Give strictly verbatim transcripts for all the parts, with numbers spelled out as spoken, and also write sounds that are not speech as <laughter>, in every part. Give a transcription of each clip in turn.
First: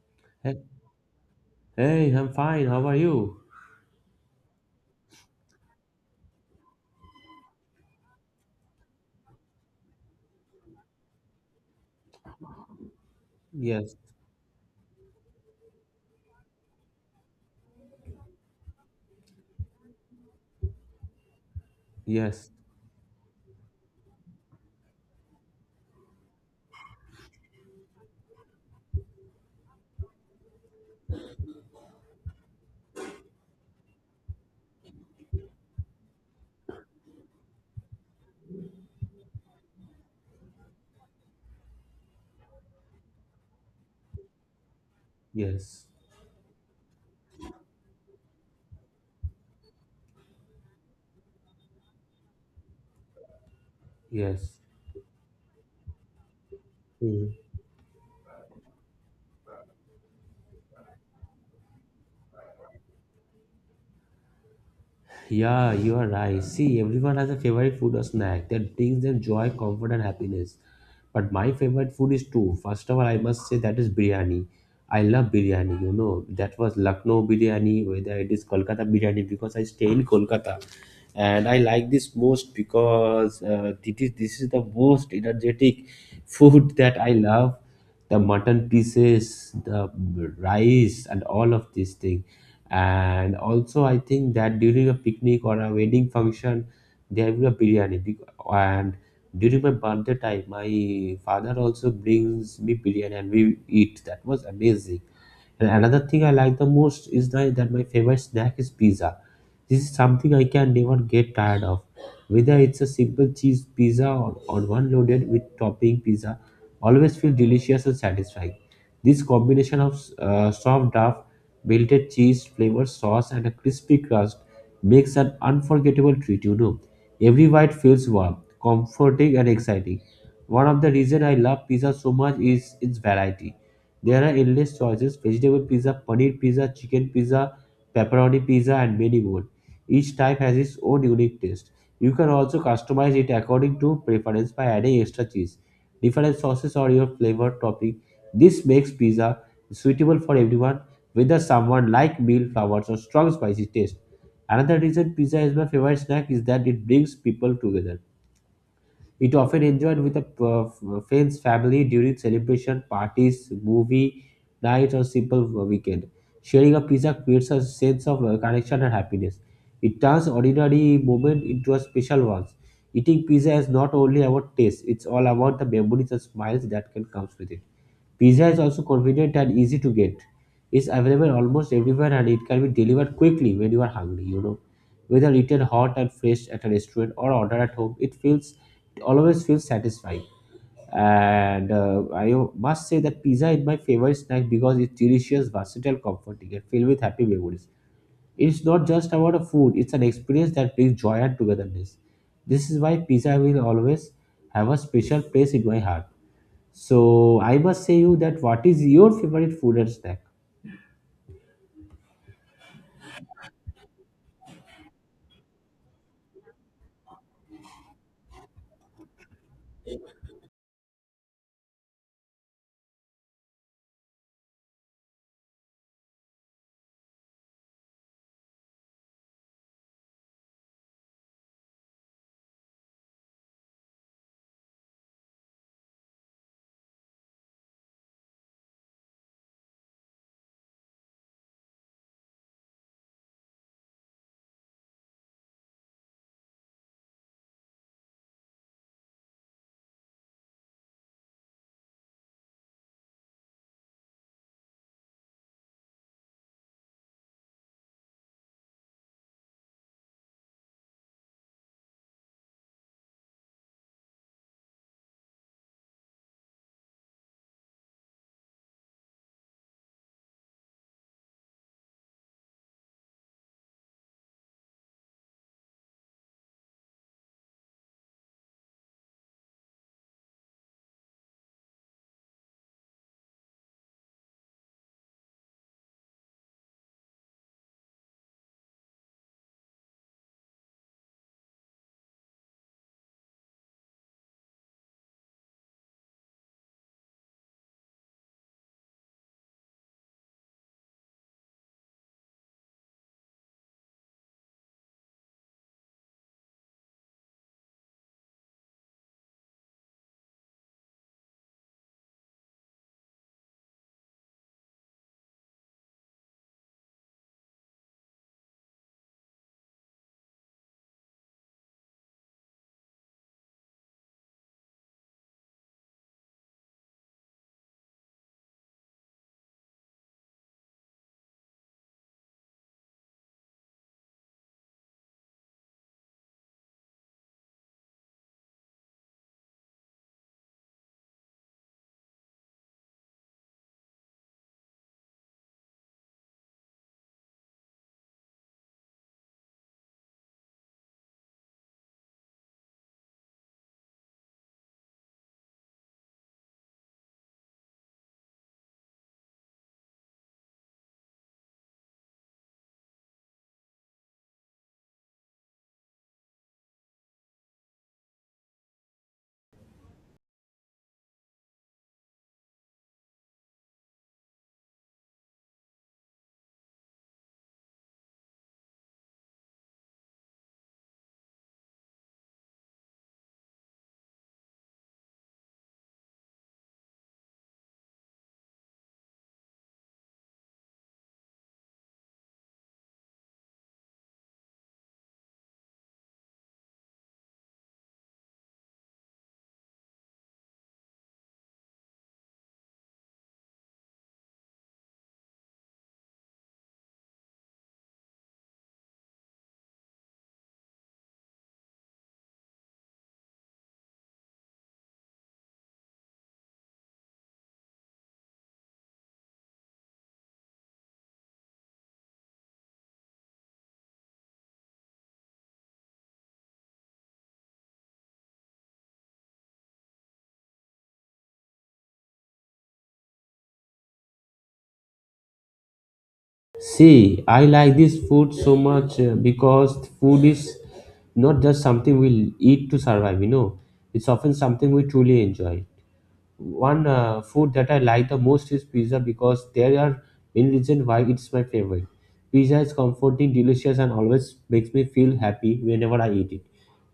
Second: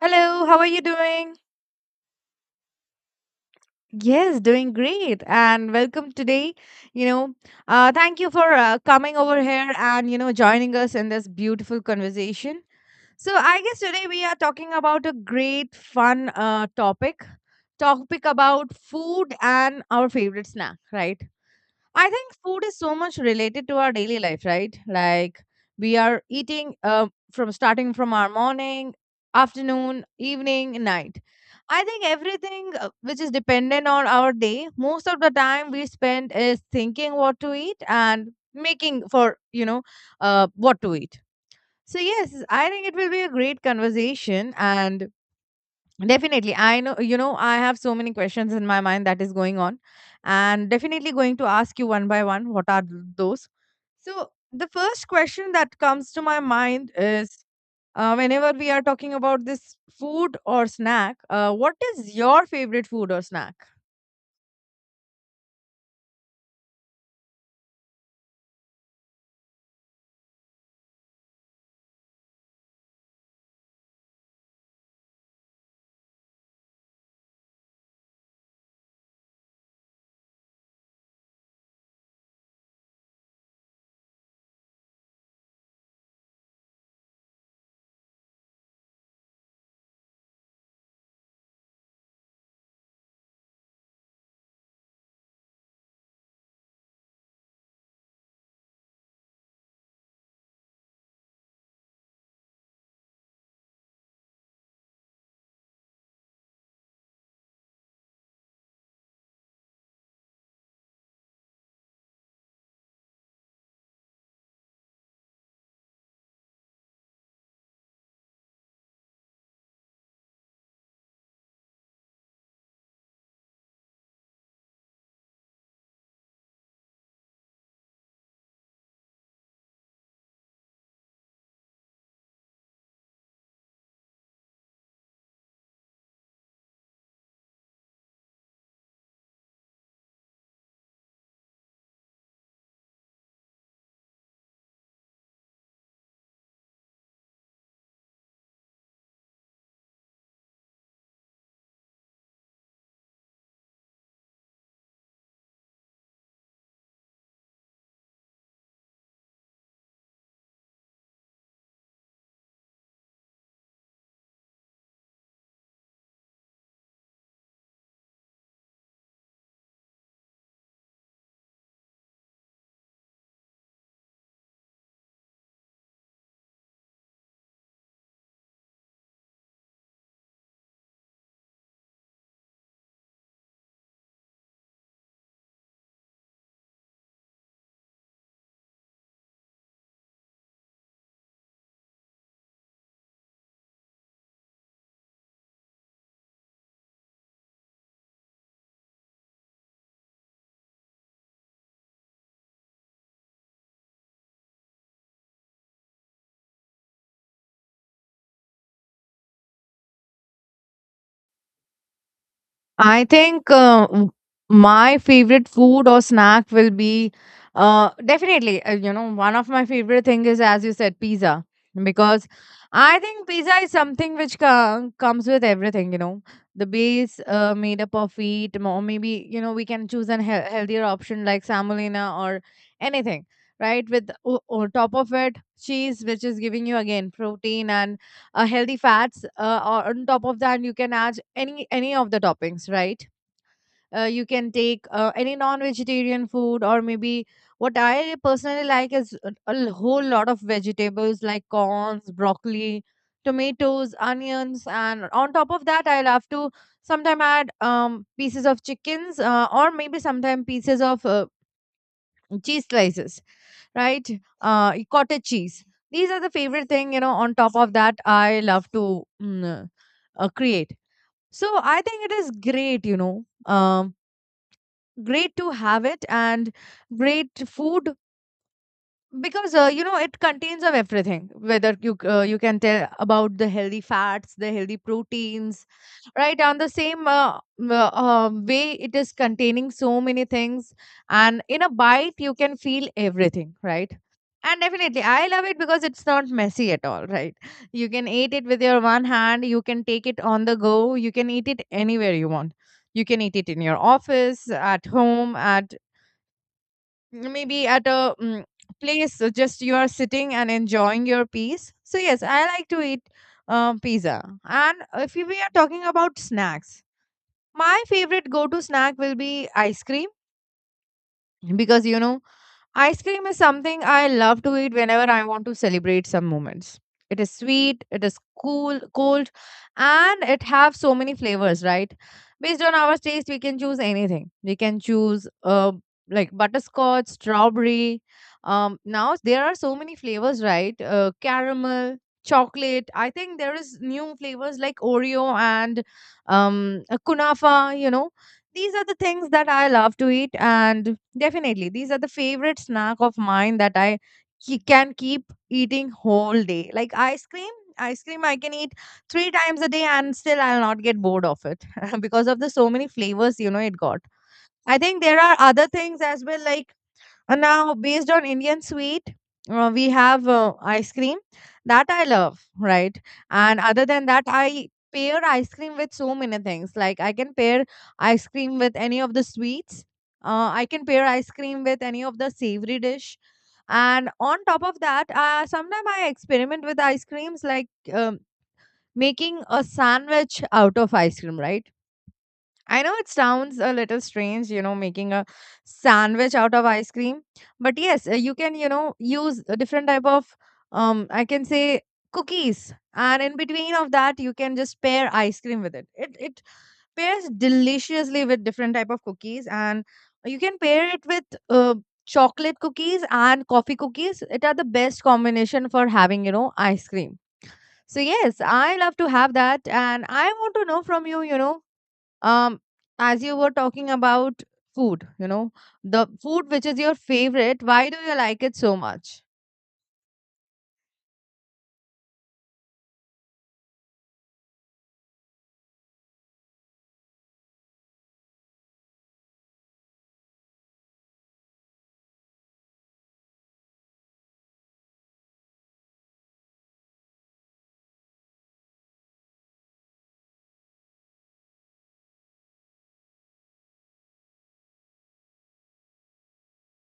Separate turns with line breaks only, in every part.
Hello,
Hey,
how are you doing?
hey, I'm fine. How are you?
Yes, doing great. And welcome today. You know, uh, thank you for uh, coming over here and, you know, joining us in this beautiful conversation. So, I guess
Yes,
today we are talking about a great, fun uh, topic topic about food and our favorite snack, right? I think
yes,
food is so much related to our daily life, right? Like we are eating uh, from starting from our morning, afternoon, evening, night. I think everything uh, which is dependent on our day, most of the time we spend is thinking what to eat and making for, you know, uh, what to eat. So, yes, I think it will be a great conversation and
yes,
definitely. I know, you know, I have so many questions in my mind that is going on, and definitely going to ask you one by one what are th- those. So,
yes.
the first question that comes to my mind
Hmm.
is uh, whenever we are talking about this food or snack, uh, what is your favorite food or snack?
Yeah, you are right. See, everyone has a favorite food or snack that brings them joy, comfort, and happiness. But my favorite food is two. First of all, I must say that is biryani. I love biryani, you know. That was Lucknow biryani, whether it is Kolkata biryani, because I stay in Kolkata. And I like this most because uh, it is, this is the most energetic food that I love. The mutton pieces, the rice, and all of these things and also, I think that during a picnic or a wedding function, there will be a biryani. bec- And during my birthday time, my father also brings me biryani and we eat. That was amazing. And another thing I like the most is the, that my favorite snack is pizza. This is something I can never get tired of. Whether it's a simple cheese pizza or, or one loaded with topping pizza, always feel delicious and satisfying. This combination of uh, soft dough, melted cheese, flavored sauce, and a crispy crust makes an unforgettable treat, you know. Every bite feels warm, comforting, and exciting. One of the reasons I love pizza so much is its variety. There are endless choices vegetable pizza, paneer pizza, chicken pizza, pepperoni pizza, and many more. Each type has its own unique taste. You can also customize it according to preference by adding extra cheese, different sauces, or your flavor topping. This makes pizza suitable for everyone, whether someone like mild flowers or strong spicy taste. Another reason pizza is my favorite snack is that it brings people together. It often enjoyed with a uh, friends, family during celebration, parties, movie nights, or simple weekend. Sharing a pizza creates a sense of uh, connection and happiness. It turns ordinary moment into a special ones. Eating pizza is not only about taste; it's all about the memories and smiles that can comes with it. Pizza is also convenient and easy to get. It's available almost everywhere and it can be delivered quickly when you are hungry, you know. Whether eaten hot and fresh at a restaurant or ordered at home, it feels it always feels satisfying. And uh, I must say that pizza is my favorite snack because it's delicious, versatile, comforting, and filled with happy memories. It's not just about a food, it's an experience that brings joy and togetherness. This is why pizza will always have a special place in my heart. So I must say you that what is your favorite food and snack?
I think uh, w- my favorite food or snack will be uh, definitely, uh, you know, one of my favorite thing is, as you said, pizza. Because I think pizza is something which co- comes with everything, you know. The base uh, made up of wheat, or maybe, you know, we can choose a he- healthier option like semolina or anything, right? With o- on top of it, cheese, which is giving you again protein and uh, healthy fats. Uh, or on top of that, you can add any any of the toppings, right? Uh, you can take uh, any non-vegetarian food, or maybe what I personally like is a, a whole lot of vegetables like corns, broccoli, tomatoes, onions, and on top of that, I love to sometime add um, pieces of chickens, uh, or maybe sometime pieces of uh, cheese slices, right? Uh, cottage cheese. These are the favorite thing, you know. On top of that, I love to mm, uh, create. So I think it is great, you know, um, great to have it and great food because uh, you know it contains of everything. Whether you c- uh, you can tell about the healthy fats, the healthy proteins, right? On the same uh, uh, uh, um, way, it is containing so many things, and in a bite you can feel everything, right? And definitely, I love it because it's not messy at all, right? You can eat it with your one hand, you can take it on the go, you can eat it anywhere you want. You can eat it in your office, at home, at maybe at a mm, place, so just you are sitting and enjoying your peace. So, yes, I like to eat um, pizza. And if we are talking about snacks, my favorite go to snack will be ice cream because you know ice cream is something I love to eat whenever I want to celebrate some moments. It is sweet, it is cool, cold, and it have so many flavors, right? Based on our taste, we can choose anything. We can choose uh like butterscotch, strawberry. Um, now there are so many flavors, right? Uh, caramel, chocolate. I think there is new flavors like Oreo and um uh, kunafa. You know these are the things that I love to eat, and definitely, these are the favorite snack of mine that I ke- can keep eating whole day. Like ice cream, ice cream I can eat three times a day, and still I'll not get bored of it <laughs> because of the so many flavors you know it got. I think there are other things as well, like and now, based on Indian sweet, uh, we have uh, ice cream that I love, right? And other than that, I pair ice cream with so many things. Like I can pair ice cream with any of the sweets. Uh, I can pair ice cream with any of the savory dish. And on top of that, uh, sometimes I experiment with ice creams like um, making a sandwich out of ice cream, right? I know it sounds a little strange, you know, making a sandwich out of ice cream, but yes, uh, you can, you know, use a different type of, um, I can say cookies, and in between of that, you can just pair ice cream with it. It it pairs deliciously with different type of cookies, and you can pair it with uh, chocolate cookies and coffee cookies. It are the best combination for having, you know, ice cream. So yes, I love to have that, and I want to know from you, you know um as you were talking about food, you know, the food which is your favorite, why do you like it so much?
See, I like this food so much uh, because food is not just something we eat to survive, you know. It's often something we truly enjoy. One uh, food that I like the most is pizza because there are many reasons why it's my favorite. Pizza is comforting, delicious, and always makes me feel happy whenever I eat it.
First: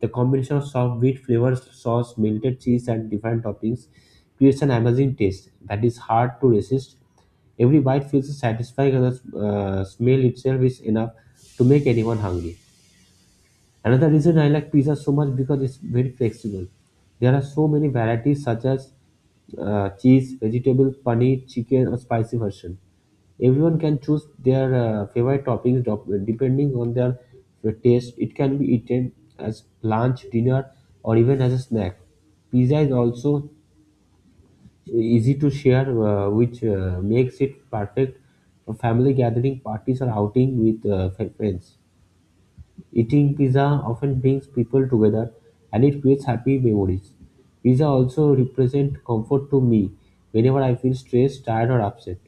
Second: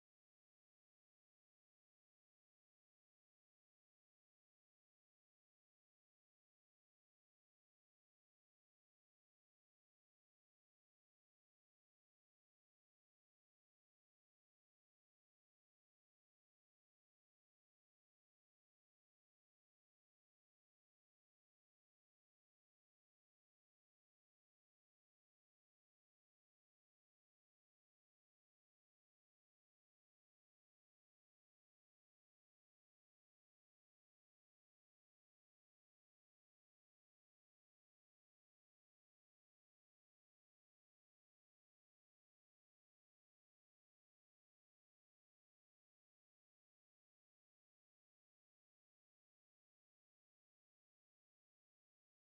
The combination of soft wheat flavors, sauce, melted cheese, and different toppings creates an amazing taste that is hard to resist. Every bite feels satisfying, and the uh, smell itself is enough to make anyone hungry. Another reason I like pizza so much because it's very flexible. There are so many varieties such as uh, cheese, vegetable, paneer, chicken, or spicy version. Everyone can choose their uh, favorite toppings dop- depending on their taste. It can be eaten as lunch, dinner, or even as a snack. Pizza is also easy to share, uh, which uh, makes it perfect for family gathering, parties, or outing with uh, friends. Eating pizza often brings people together and it creates happy memories. Pizza also represents comfort to me whenever I feel stressed, tired, or upset.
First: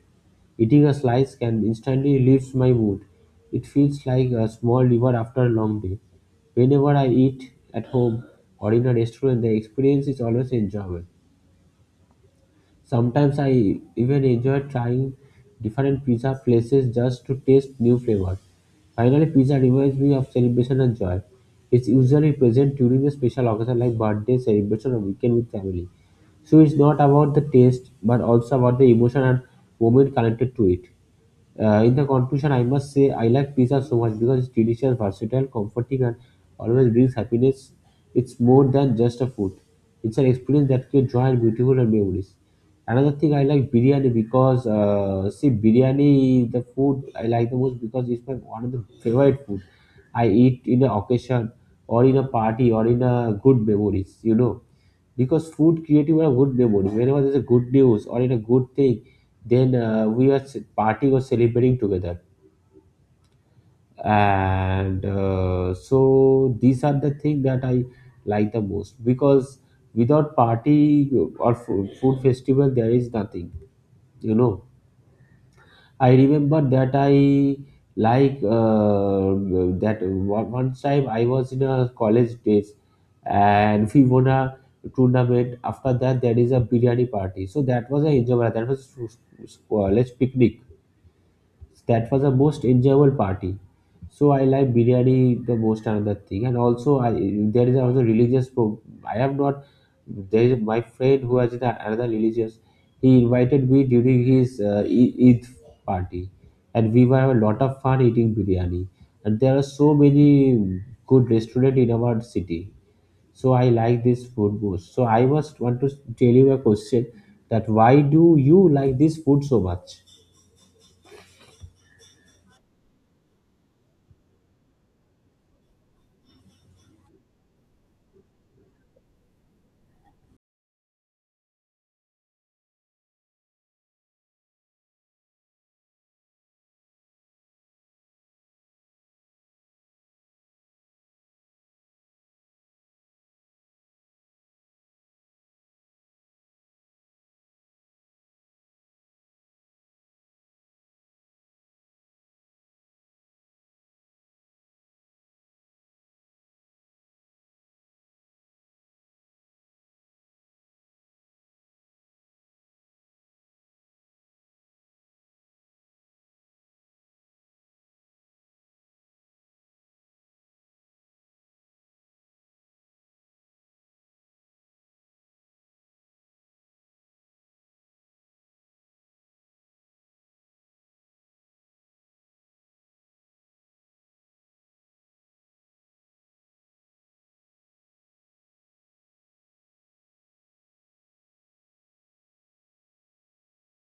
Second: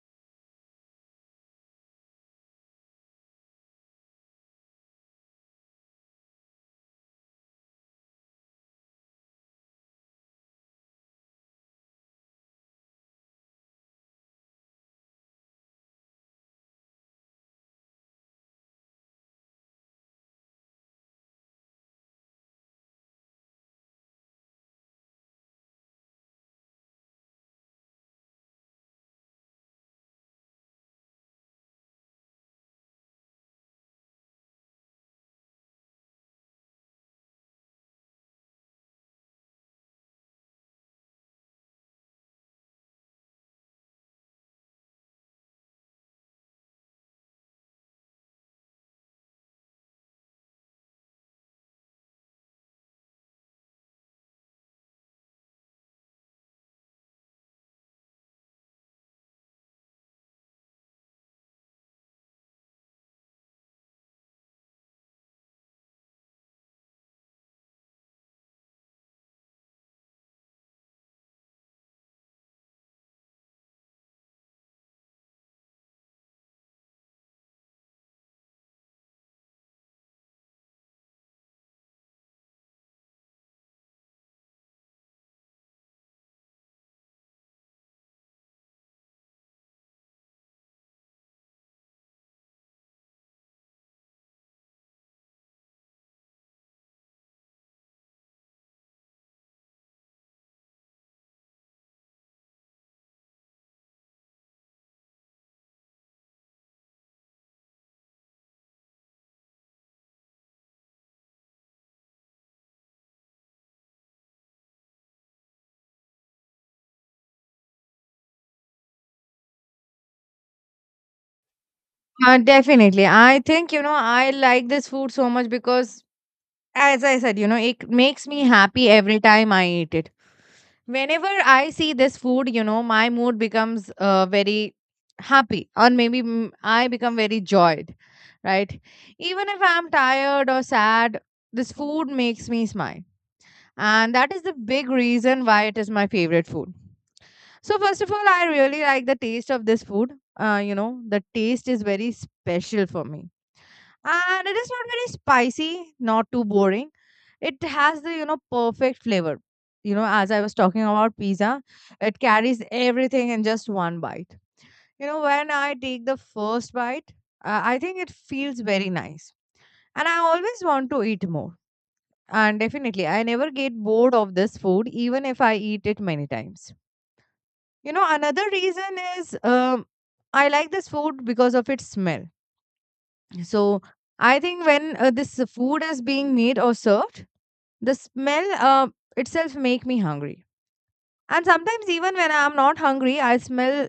Eating a slice can instantly lift my mood. It feels like a small reward after a long day. Whenever I eat at home or in a restaurant, the experience is always enjoyable. Sometimes I even enjoy trying different pizza places just to taste new flavors. Finally, pizza reminds me of celebration and joy. It's usually present during a special occasion like birthday, celebration, or weekend with family. So it's not about the taste, but also about the emotion and moment connected to it. Uh, in the conclusion, I must say I like pizza so much because it's delicious, versatile, comforting, and always brings happiness. It's more than just a food; it's an experience that creates joy and beautiful and memories. Another thing I like biryani because uh, see biryani is the food I like the most because it's my one of the favorite food. I eat in an occasion or in a party or in a good memories, you know because food creative a good memory whenever there's a good news or in a good thing then uh, we are ce- partying or celebrating together and uh, so these are the thing that I like the most because without party or fo- food festival there is nothing, you know. I remember that I like uh, that one, one time I was in a college days and we won a tournament. After that, there is a biryani party. So that was a enjoyable. That was college picnic, that was the most enjoyable party. So I like biryani the most another thing, and also I there is also religious. Pro- I have not. There is my friend who has the, another religious. He invited me during his uh, E- Eid party, and we were have a lot of fun eating biryani. And there are so many good restaurant in our city. So I like this food most. So I must want to tell you a question that why do you like this food so much?
Uh, definitely. I think, you know, I like this food so much because, as I said, you know, it makes me happy every time I eat it. Whenever I see this food, you know, my mood becomes uh, very happy, or maybe mm, I become very joyed, right? Even if I'm tired or sad, this food makes me smile and that is the big reason why it is my favorite food. So first of all, I really like the taste of this food. Uh, you know, the taste is very special for me, and it is not very spicy, not too boring. It has the, you know, perfect flavor. You know, as I was talking about pizza, it carries everything in just one bite. You know, when I take the first bite, uh, I think it feels very nice, and I always want to eat more. And definitely, I never get bored of this food, even if I eat it many times. You know, another reason is um, I like this food because of its smell. So I think when uh, this food is being made or served, the smell uh, itself make me hungry. And sometimes even when I'm not hungry, I smell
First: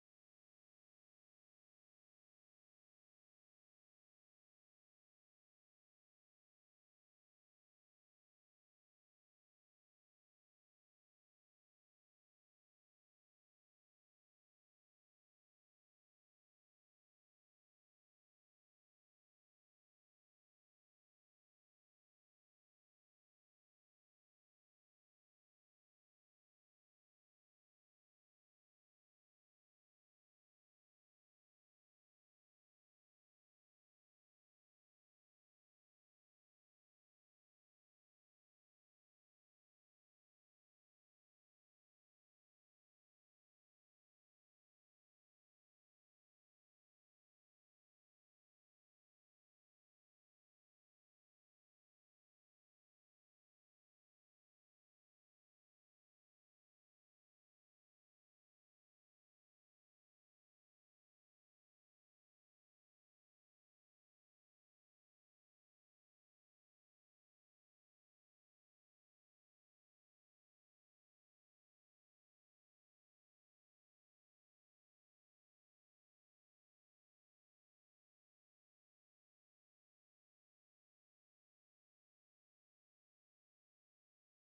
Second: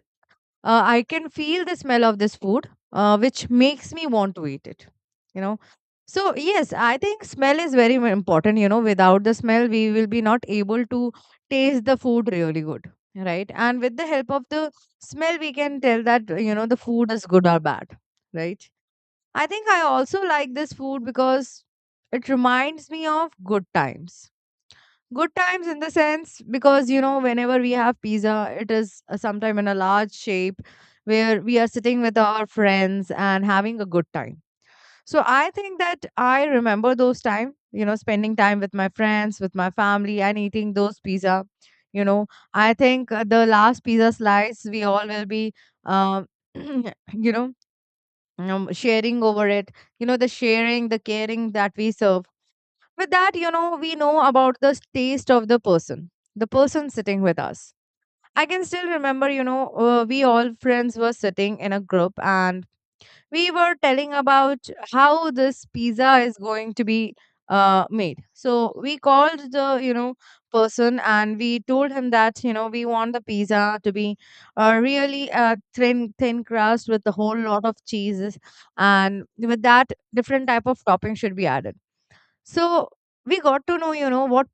uh, I can feel the smell of this food, uh, which makes me want to eat it. You know, so yes, I think smell is very mu- important. You know, without the smell, we will be not able to taste the food really good, right? And with the help of the smell, we can tell that uh, you know the food is good or bad, right? I think I also like this food because it reminds me of good times. Good times in the sense because you know whenever we have pizza it is uh, sometime in a large shape where we are sitting with our friends and having a good time. So I think that I remember those time, you know, spending time with my friends, with my family, and eating those pizza. You know, I think uh, the last pizza slice we all will be um, <clears throat> you know, um, sharing over it. You know, the sharing, the caring that we serve with that, you know, we know about the taste of the person, the person sitting with us. I can still remember, you know, uh, we all friends were sitting in a group and we were telling about how this pizza is going to be uh, made. So we called the, you know, person and we told him that, you know, we want the pizza to be uh, really uh, thin, thin crust with a whole lot of cheeses. And with that, different type of topping should be added. So we got to know, you know, what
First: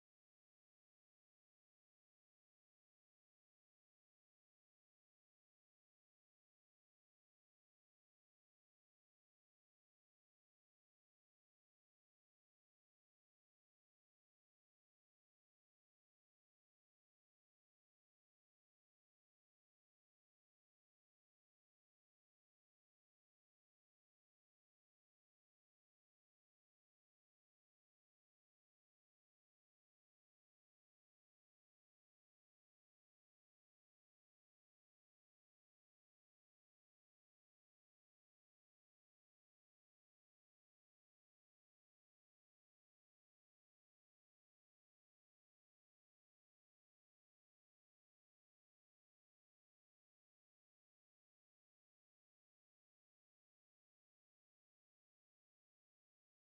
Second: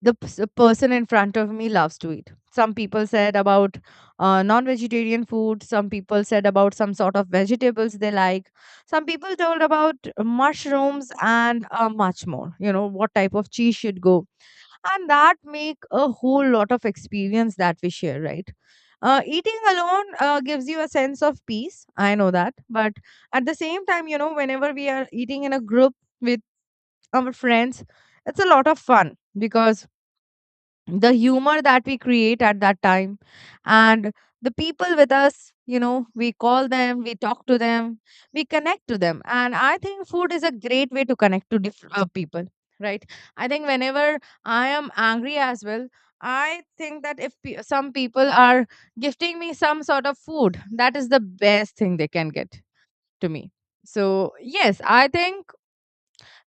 the p- s- person in front of me loves to eat. Some people said about uh, non vegetarian food, some people said about some sort of vegetables they like, some people told about mushrooms and uh, much more, you know, what type of cheese should go. And that make a whole lot of experience that we share, right? Uh, eating alone uh, gives you a sense of peace. I know that. But at the same time, you know, whenever we are eating in a group, we our friends, it's a lot of fun because the humor that we create at that time and the people with us, you know, we call them, we talk to them, we connect to them. And I think food is a great way to connect to different uh, people, right? I think whenever I am angry as well, I think that if pe- some people are gifting me some sort of food, that is the best thing they can get to me. So, yes, I think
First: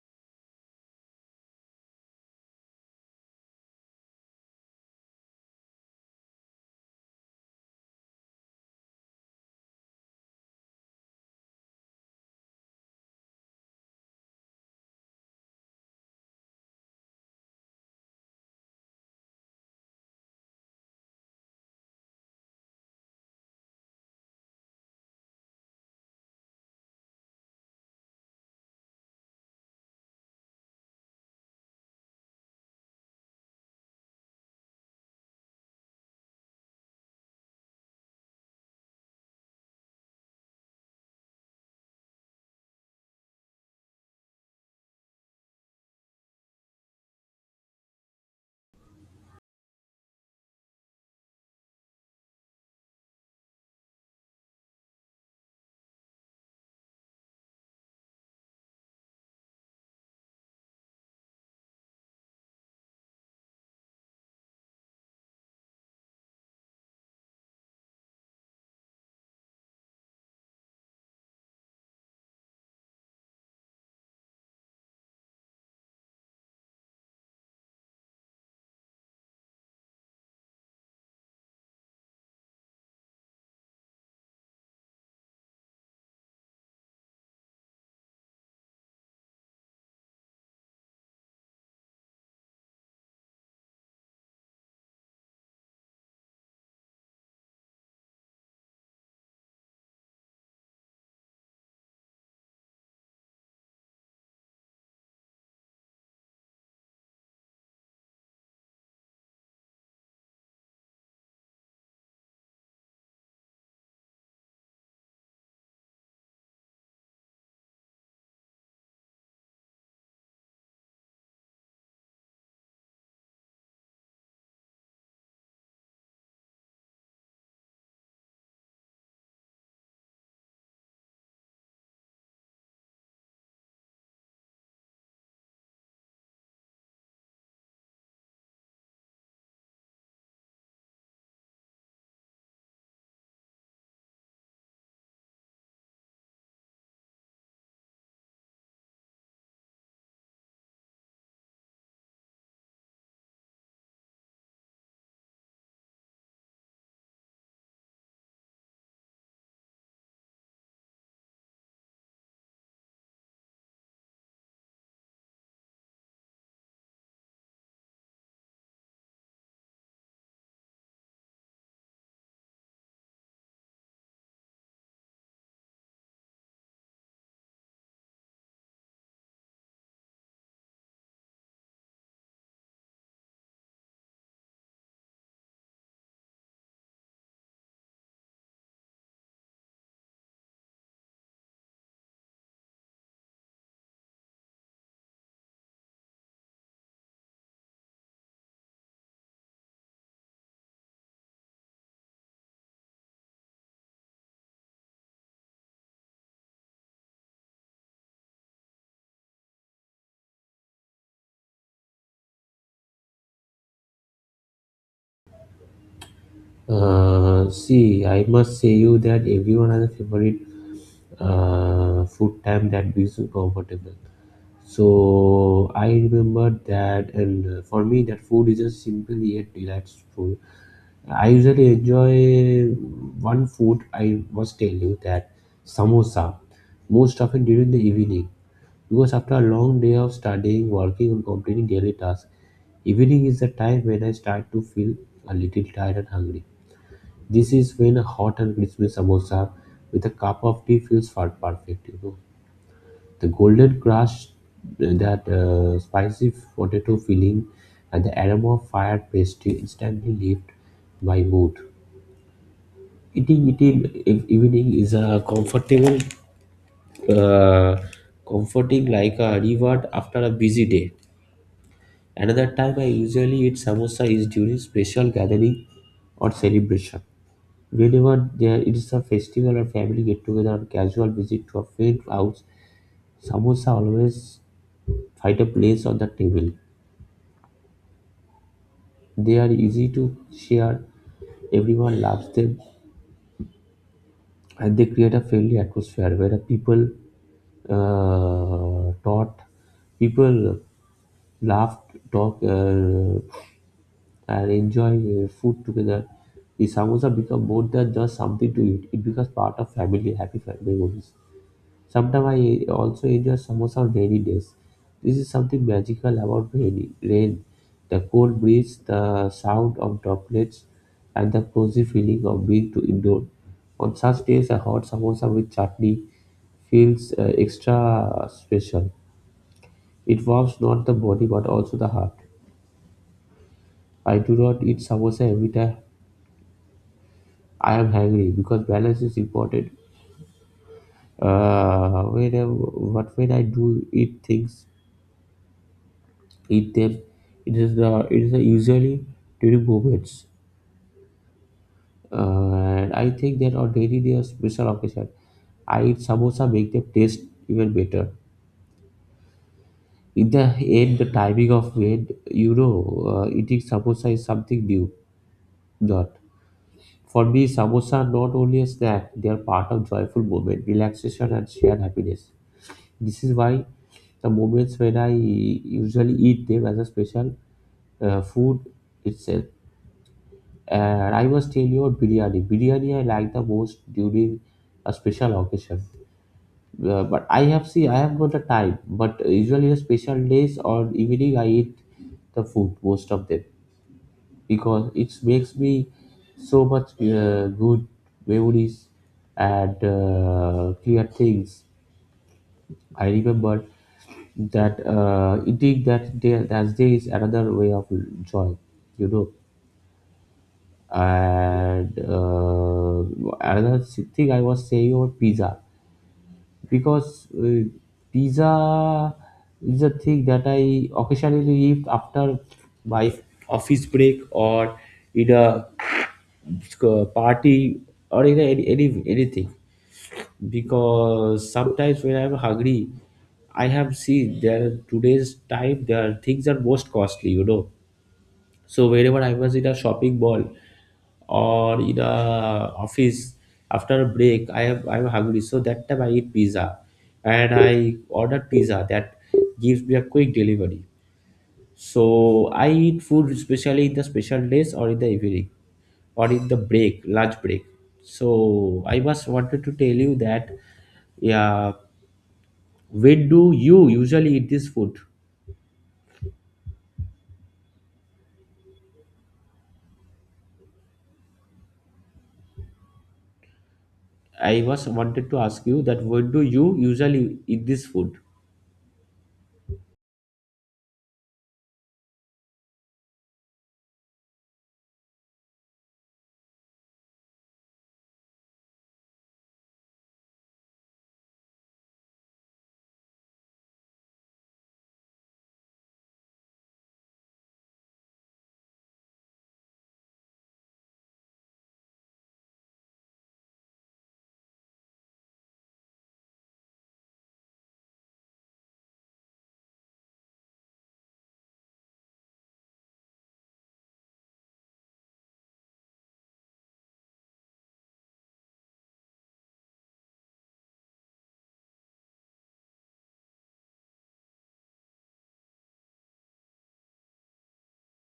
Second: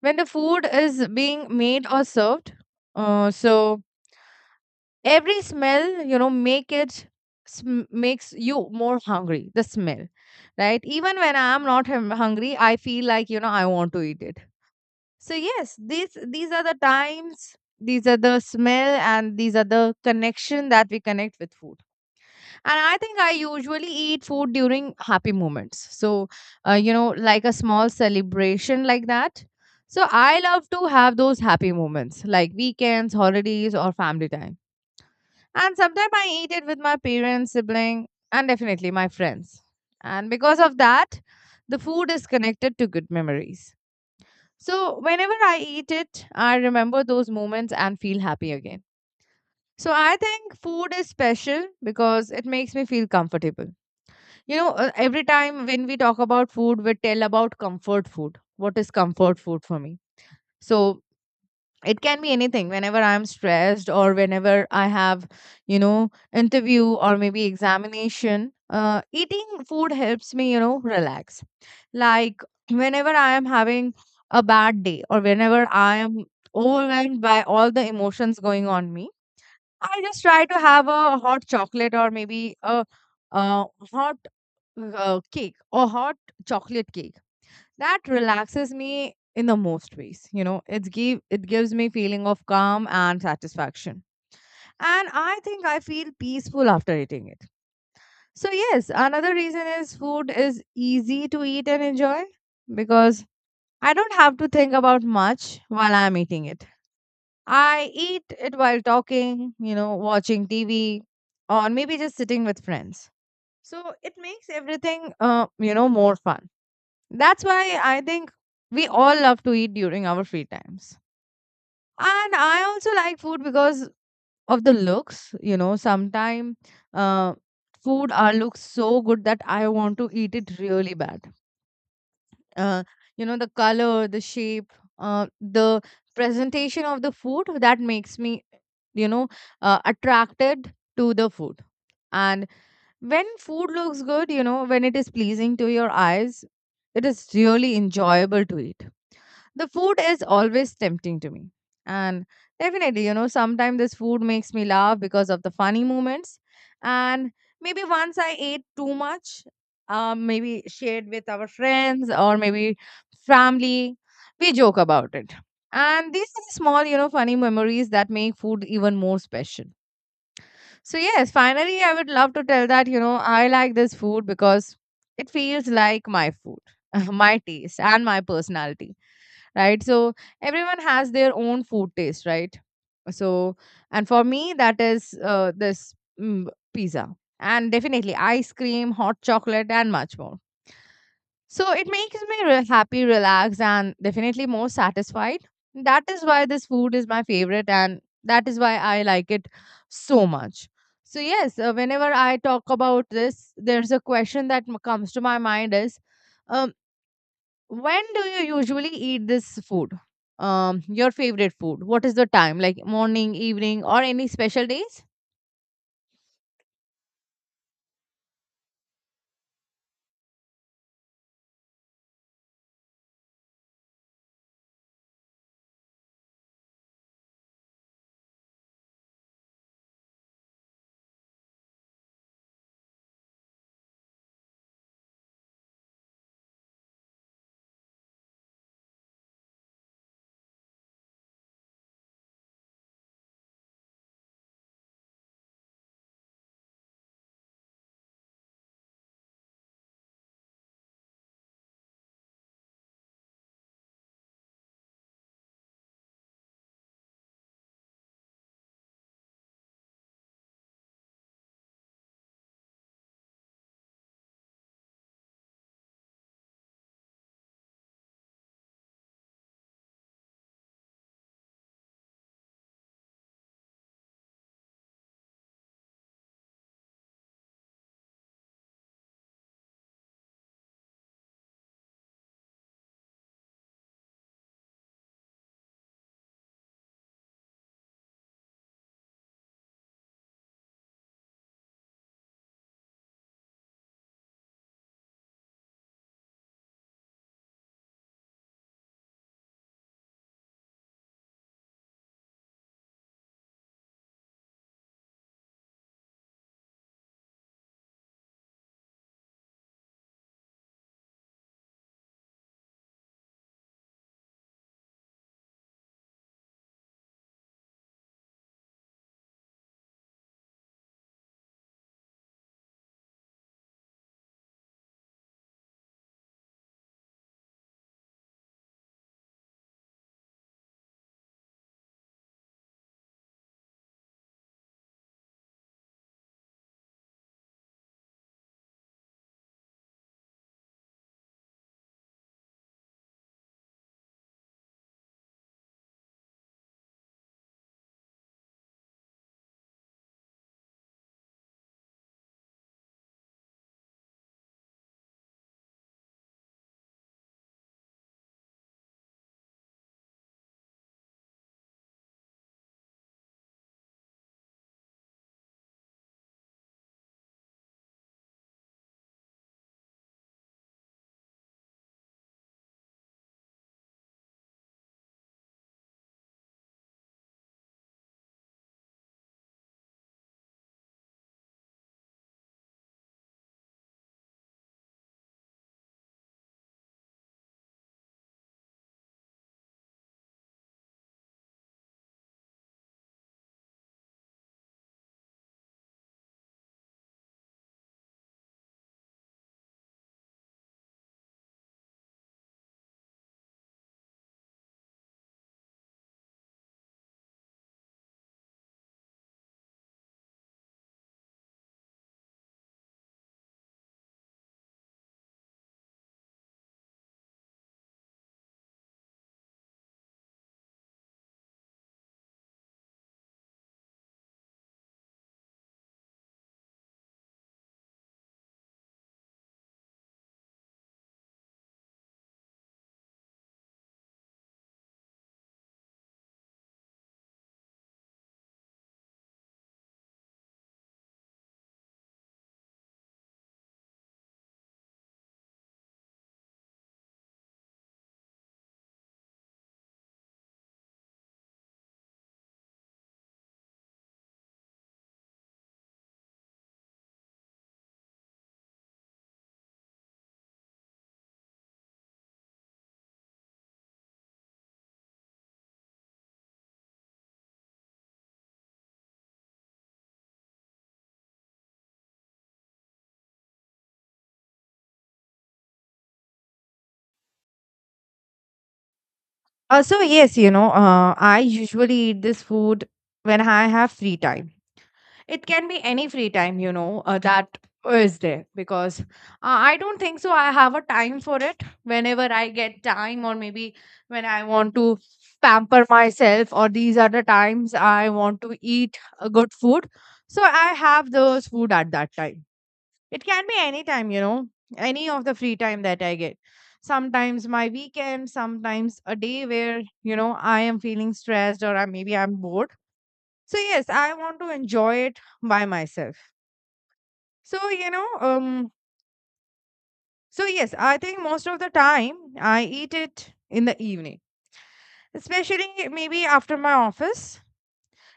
when the food is being made or served, uh, so every smell, you know, make it sm- makes you more hungry, the smell, right? Even when I am not hum- hungry, I feel like, you know, I want to eat it. So, yes, these these are the times, these are the smell, and these are the connection that we connect with food. And I think I usually eat food during happy moments. So, uh, you know, like a small celebration like that. So, I love to have those happy moments like weekends, holidays, or family time. And sometimes I eat it with my parents, sibling, and definitely my friends. And because of that, the food is connected to good memories. So, whenever I eat it, I remember those moments and feel happy again. So, I think food is special because it makes me feel comfortable. You know, uh, every time when we talk about food, we tell about comfort food. What is comfort food for me? So, it can be anything. Whenever I'm stressed or whenever I have, you know, interview or maybe examination, uh, eating food helps me, you know, relax. Like whenever I am having a bad day or whenever I am overwhelmed by all the emotions going on me, I just try to have a hot chocolate or maybe a, uh hot, uh, cake or hot chocolate cake. That relaxes me in the most ways. You know, it's give it gives me feeling of calm and satisfaction. And I think I feel peaceful after eating it. So yes, another reason is food is easy to eat and enjoy because I don't have to think about much while I'm eating it. I eat it while talking, you know, watching T V, or maybe just sitting with friends. So it makes everything, uh, you know, more fun. That's why I think we all love to eat during our free times. And I also like food because of the looks, you know. Sometimes uh, food are looks so good that I want to eat it really bad. uh, you know, the color, the shape, uh, the presentation of the food, that makes me, you know, uh, attracted to the food. And when food looks good, you know, when it is pleasing to your eyes, it is really enjoyable to eat. The food is always tempting to me. And definitely, you know, sometimes this food makes me laugh because of the funny moments. And maybe once I ate too much, um, maybe shared with our friends or maybe family, we joke about it. And these are the small, you know, funny memories that make food even more special. So, yes, finally, I would love to tell that, you know, I like this food because it feels like my food, <laughs> my taste, and my personality, right? So, everyone has their own food taste, right? So, and for me, that is uh, this mm, pizza, and definitely ice cream, hot chocolate, and much more. So it makes me re- happy, relaxed, and definitely more satisfied. That is why this food is my favorite, and that is why I like it so much. So yes, uh, whenever I talk about this, there's a question that m- comes to my mind is, um, when do you usually eat this food? Um, your favorite food? What is the time? Like morning, evening, or any special days?
Uh, see, I must say you that everyone has a favorite uh, food time that makes you comfortable. So I remember that, and uh, for me, that food is just simple yet delightful. I usually enjoy one food. I was telling you that samosa, most often during the evening, because after a long day of studying, working, and completing daily tasks, evening is the time when I start to feel a little tired and hungry. This is when a hot and crispy samosa with a cup of tea feels far perfect. You know, the golden crust, that uh, spicy potato filling, and the aroma of fired pastry instantly lift my mood. Eating it in ev- evening is a comfortable, uh, comforting like a reward after a busy day. Another time I usually eat samosa is during special gathering or celebration. Whenever there is a festival or family get-together or casual visit to a friend's house, samosa always find a place on the table. They are easy to share, everyone loves them, and they create a friendly atmosphere where people uh, taught people laugh, talk, uh, and enjoy uh, food together. The samosa become more than just something to eat; it becomes part of family happy family memories. Sometimes I also enjoy samosa on rainy days. This is something magical about rainy, rain. The cold breeze, the sound of droplets, and the cozy feeling of being to indoor. On such days, a hot samosa with chutney feels uh, extra special. It warms not the body but also the heart. I do not eat samosa every time I am hungry because balance is important. Uh, when I, but when I do eat things eat them. It is the it is the usually during moments, uh, and I think that on daily they are special occasion. I eat samosa make them taste even better. In the end, the timing of when you know uh, eating samosa is something new. Not for me, samosa are not only a snack; they are part of joyful moment, relaxation, and shared happiness. This is why the moments when I usually eat them as a special uh, food itself. And I must tell you about biryani. Biryani I like the most during a special occasion. Uh, but I have see I have got the time. But usually the special days or evening I eat the food most of them because it makes me so much uh, good memories and uh, clear things. I remember that uh, eating that day that day is another way of joy, you know. And uh, another thing I was saying about pizza, because uh, pizza is a thing that I occasionally eat after my office break or in a uh, party or in a, any, any anything, because sometimes when I'm hungry, I have seen there today's time there are things are most costly, you know. So whenever I was in a shopping mall or in a office, after a break i have I'm hungry, so that time I eat pizza. And I order pizza that gives me a quick delivery. So I eat food especially in the special days or in the evening or in the break lunch break. So I was wanted to tell you that, yeah. When do you usually eat this food? I was wanted to ask you that, when do you usually eat this food?
Uh, so, yes, you know, uh, I usually eat this food when I have free time. It can be any free time, you know, uh, that is there, because uh, I don't think so I have a time for it. Whenever I get time or maybe when I want to pamper myself, or these are the times I want to eat a good food, so I have those food at that time. It can be any time, you know, any of the free time that I get. Sometimes my weekend, sometimes a day where, you know, I am feeling stressed or I, maybe I'm bored. So yes, I want to enjoy it by myself. So you know, um, so yes, I think most of the time I eat it in the evening, especially maybe after my office,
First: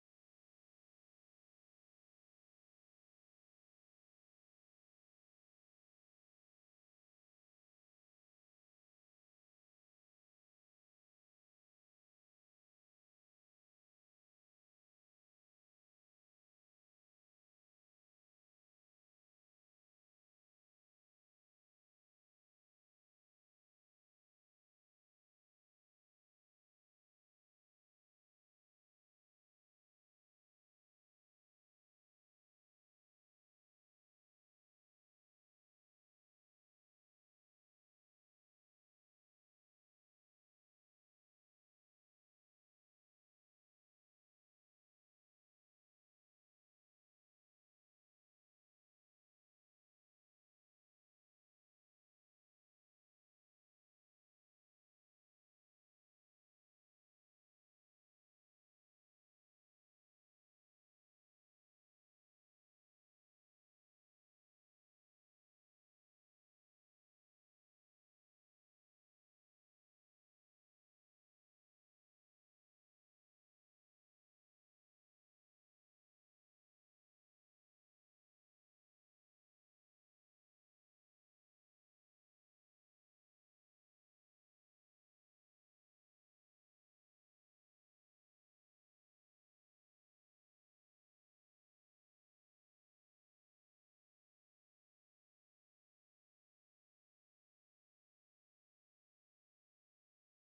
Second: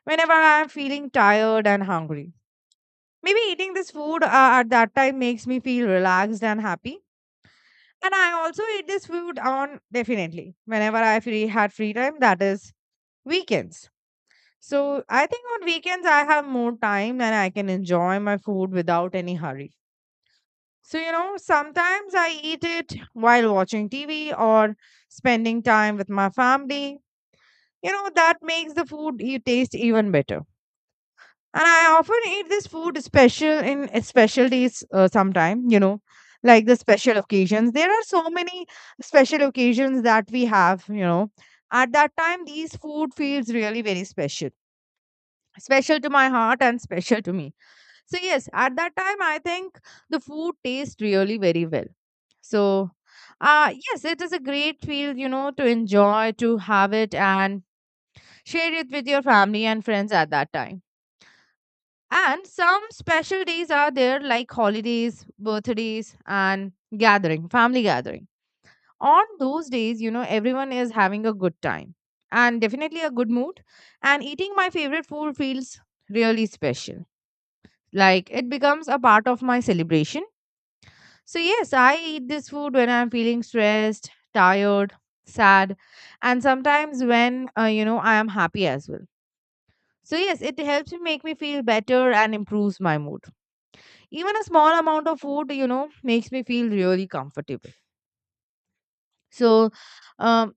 whenever I am feeling tired and hungry. Maybe eating this food uh, at that time makes me feel relaxed and happy. And I also eat this food on definitely whenever I free had free time, that is weekends. So I think on weekends I have more time and I can enjoy my food without any hurry. So, you know, sometimes I eat it while watching T V or spending time with my family. You know, that makes the food you taste even better. And I often eat this food special in uh, special days, uh, sometime, you know, like the special occasions. There are so many special occasions that we have, you know. At that time, these food feels really very special, special to my heart and special to me. So yes, at that time I think the food tastes really very well. So, uh yes, it is a great field, you know, to enjoy, to have it and share it with your family and friends at that time. And some special days are there, like holidays, birthdays and gathering, family gathering. On those days, you know, everyone is having a good time and definitely a good mood, and eating my favorite food feels really special. Like it becomes a part of my celebration. So, yes, I eat this food when I'm feeling stressed, tired, sad, and sometimes when, uh, you know, I am happy as well. So, yes, it helps me make me feel better and improves my mood. Even a small amount of food, you know, makes me feel really comfortable. So, um,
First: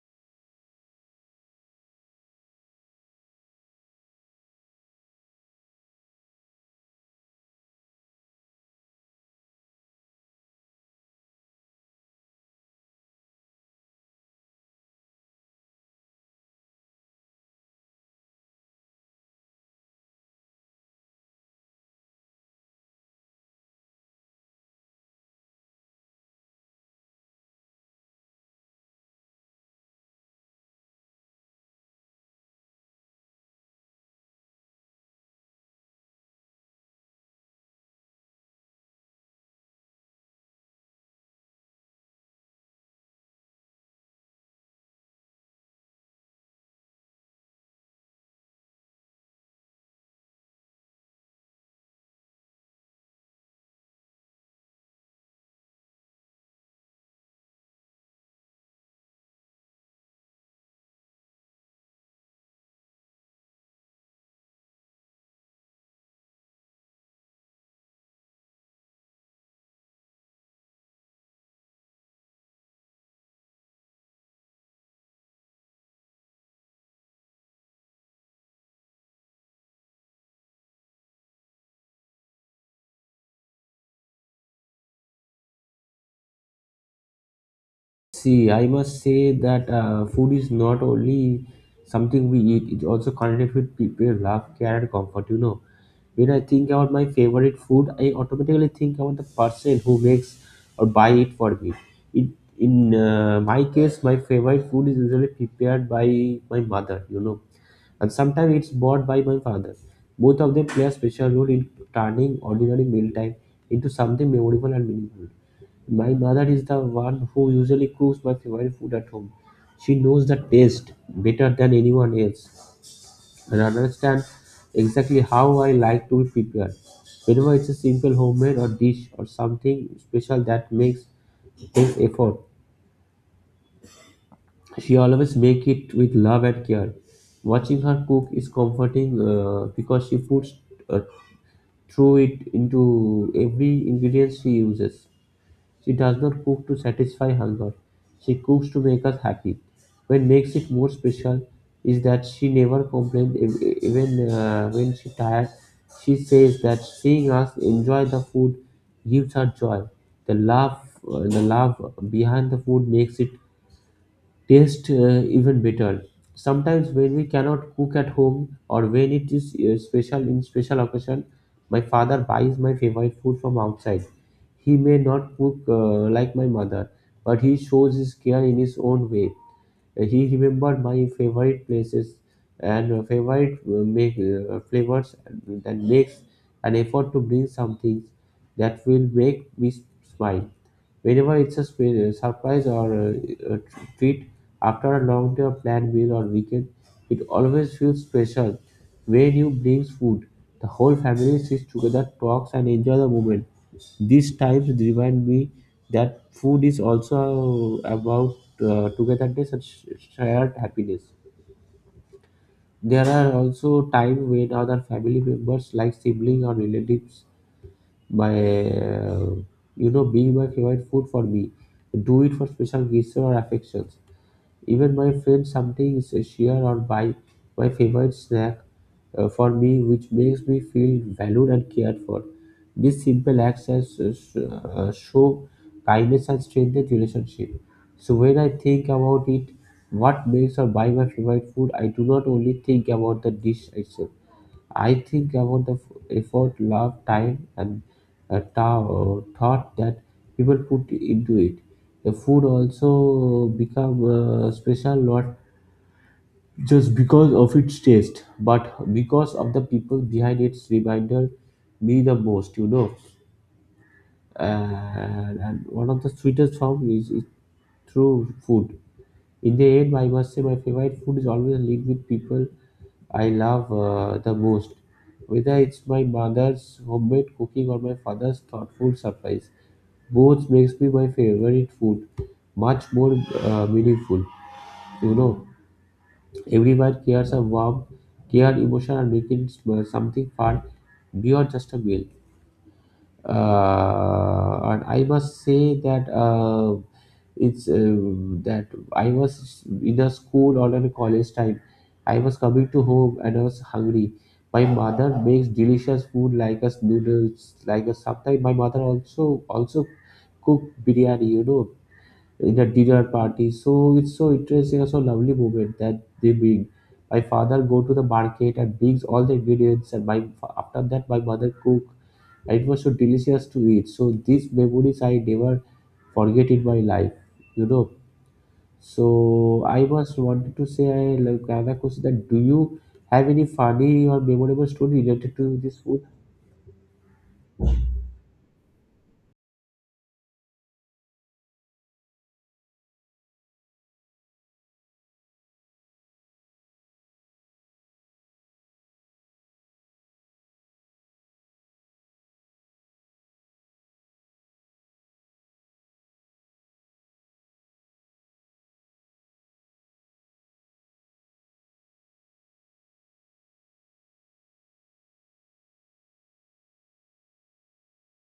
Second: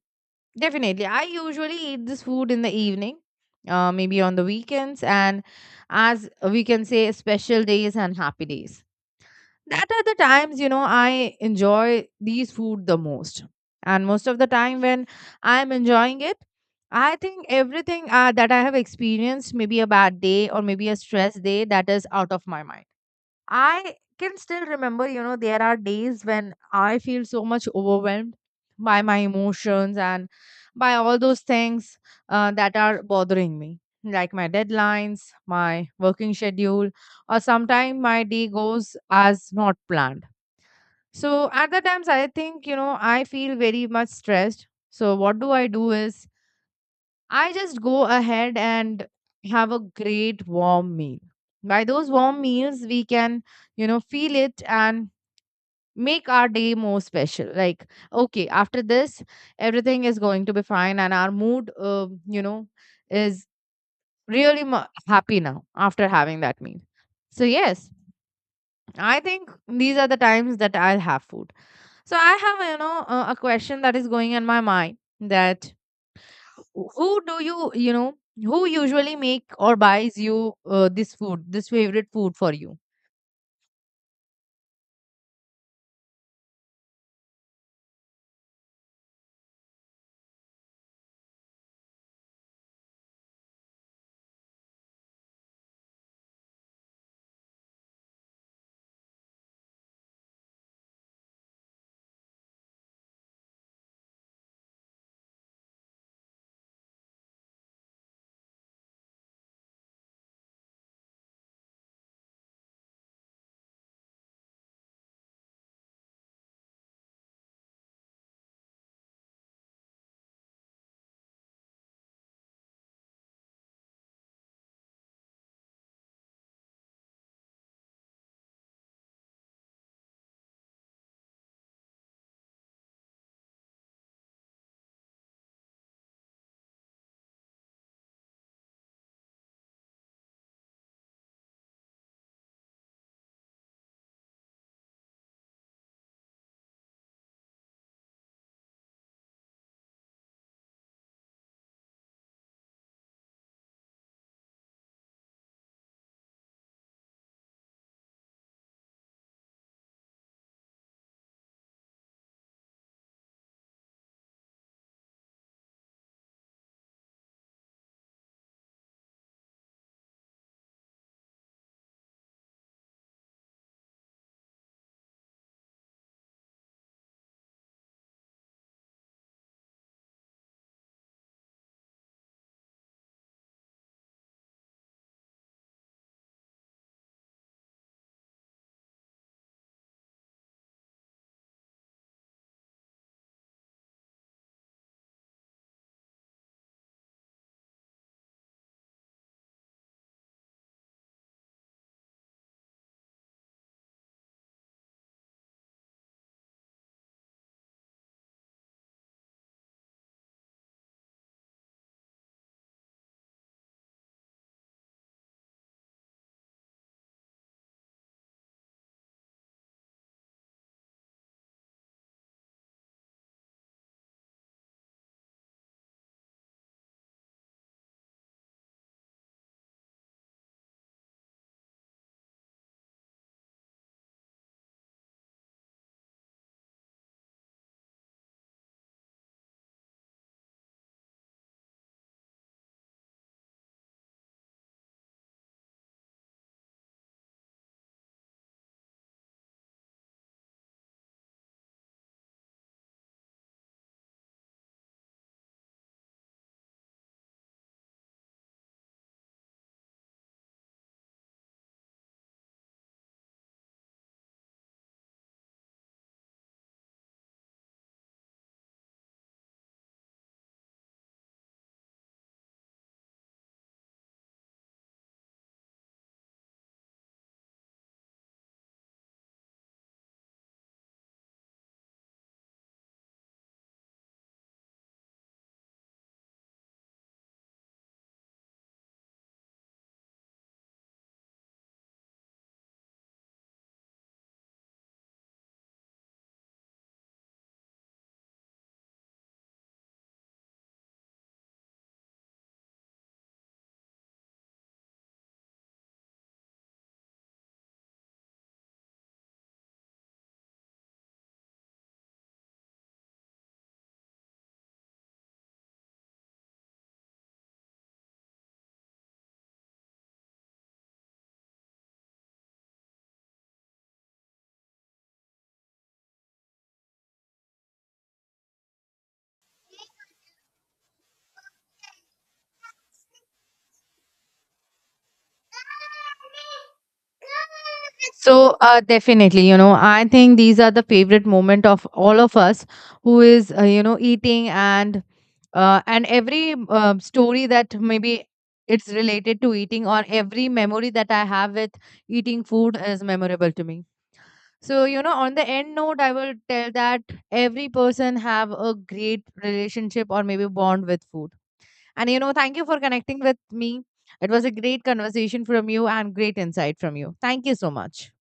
definitely, I usually eat this food in the evening, uh, maybe on the weekends, and as we can say, special days and happy days. That are the times, you know, I enjoy these food the most. And most of the time when I'm enjoying it, I think everything, uh, that I have experienced, maybe a bad day or maybe a stress day, that is out of my mind. I can still remember, you know, there are days when I feel so much overwhelmed by my emotions and by all those things, uh, that are bothering me, like my deadlines, my working schedule, or sometimes my day goes as not planned. So at the times, I think, you know, I feel very much stressed. So what do I do is I just go ahead and have a great warm meal. By those warm meals, we can, you know, feel it and make our day more special. Like, okay, after this, everything is going to be fine, and our mood, uh, you know, is really mu happy now after having that meal. So, yes, I think these are the times that I'll have food. So, I have, you know, uh, a a question that is going in my mind that, who do you, you know, who usually make or buys you uh, this food, this favorite food for you?
See, I must say that uh, food is not only something we eat, it also connected with people, love, care, and comfort. You know, when I think about my favorite food, I automatically think about the person who makes or buy it for me. It, in uh, my case, my favorite food is usually prepared by my mother, you know, and sometimes it's bought by my father. Both of them play a special role in turning ordinary mealtime into something memorable and meaningful. My mother is the one who usually cooks my favorite food at home. She knows the taste better than anyone else and understands exactly how I like to be prepared. Whenever it's a simple homemade or dish or something special that makes takes effort, she always make it with love and care. Watching her cook is comforting uh, because she puts uh, through it into every ingredient she uses. She does not cook to satisfy hunger, she cooks to make us happy. What makes it more special is that she never complains ev- ev- even uh, when she tired. She says that seeing us enjoy the food gives her joy. The love, uh, the love behind the food makes it taste uh, even better. Sometimes when we cannot cook at home or when it is uh, special in special occasion, my father buys my favorite food from outside. He may not cook uh, like my mother, but he shows his care in his own way. He remembered my favorite places and uh, favorite uh, make uh, flavors, and makes an effort to bring some things that will make me smile. Whenever it's a sp- surprise or a, a treat after a long day of planned meal or weekend, it always feels special when you brings food, the whole family sits together, talks and enjoy the moment. These times remind me that food is also about uh, togetherness and sh- shared happiness. There are also times when other family members like siblings or relatives by uh, you know being my favorite food for me. Do it for special gifts or affections. Even my friend sometimes cheer or buy my favorite snack uh, for me, which makes me feel valued and cared for. These simple acts as, uh, show kindness and strengthen relationship. So when I think about it, what makes or buy my favorite food, I do not only think about the dish itself. I think about the f- effort, love, time, and uh, ta- thought that people put into it. The food also become uh, special not just because of its taste, but because of the people behind its reminder me the most, you know. And, and one of the sweetest form is, is through food. In the end, I must say my favorite food is always linked with people I love uh, the most. Whether it's my mother's homemade cooking or my father's thoughtful surprise, both makes me my favorite food much more uh, meaningful. You know, everyone cares a warm, care emotion and making it uh, something fun beyond just a meal uh, and I must say that uh, it's uh, that I was in a school or in a college time. I was coming to home and I was hungry. My mother makes delicious food like us noodles, like a sometimes my mother also also cook biryani, you know, in a dinner party. So it's so interesting and so lovely moment that they bring. My father go to the market and brings all the ingredients, and my after that my mother cook. And it was so delicious to eat. So these memories I never forget in my life. You know. So I was wanted to say I like another question, that do you have any funny or memorable story related to this food?
So, uh, definitely, you know, I think these are the favorite moment of all of us who is, uh, you know, eating. And uh, and every um story that maybe it's related to eating, or every memory that I have with eating food is memorable to me. So you know, on the end note, I will tell that every person have a great relationship or maybe bond with food. And you know, thank you for connecting with me. It was a great conversation from you and great insight from you. Thank you so much.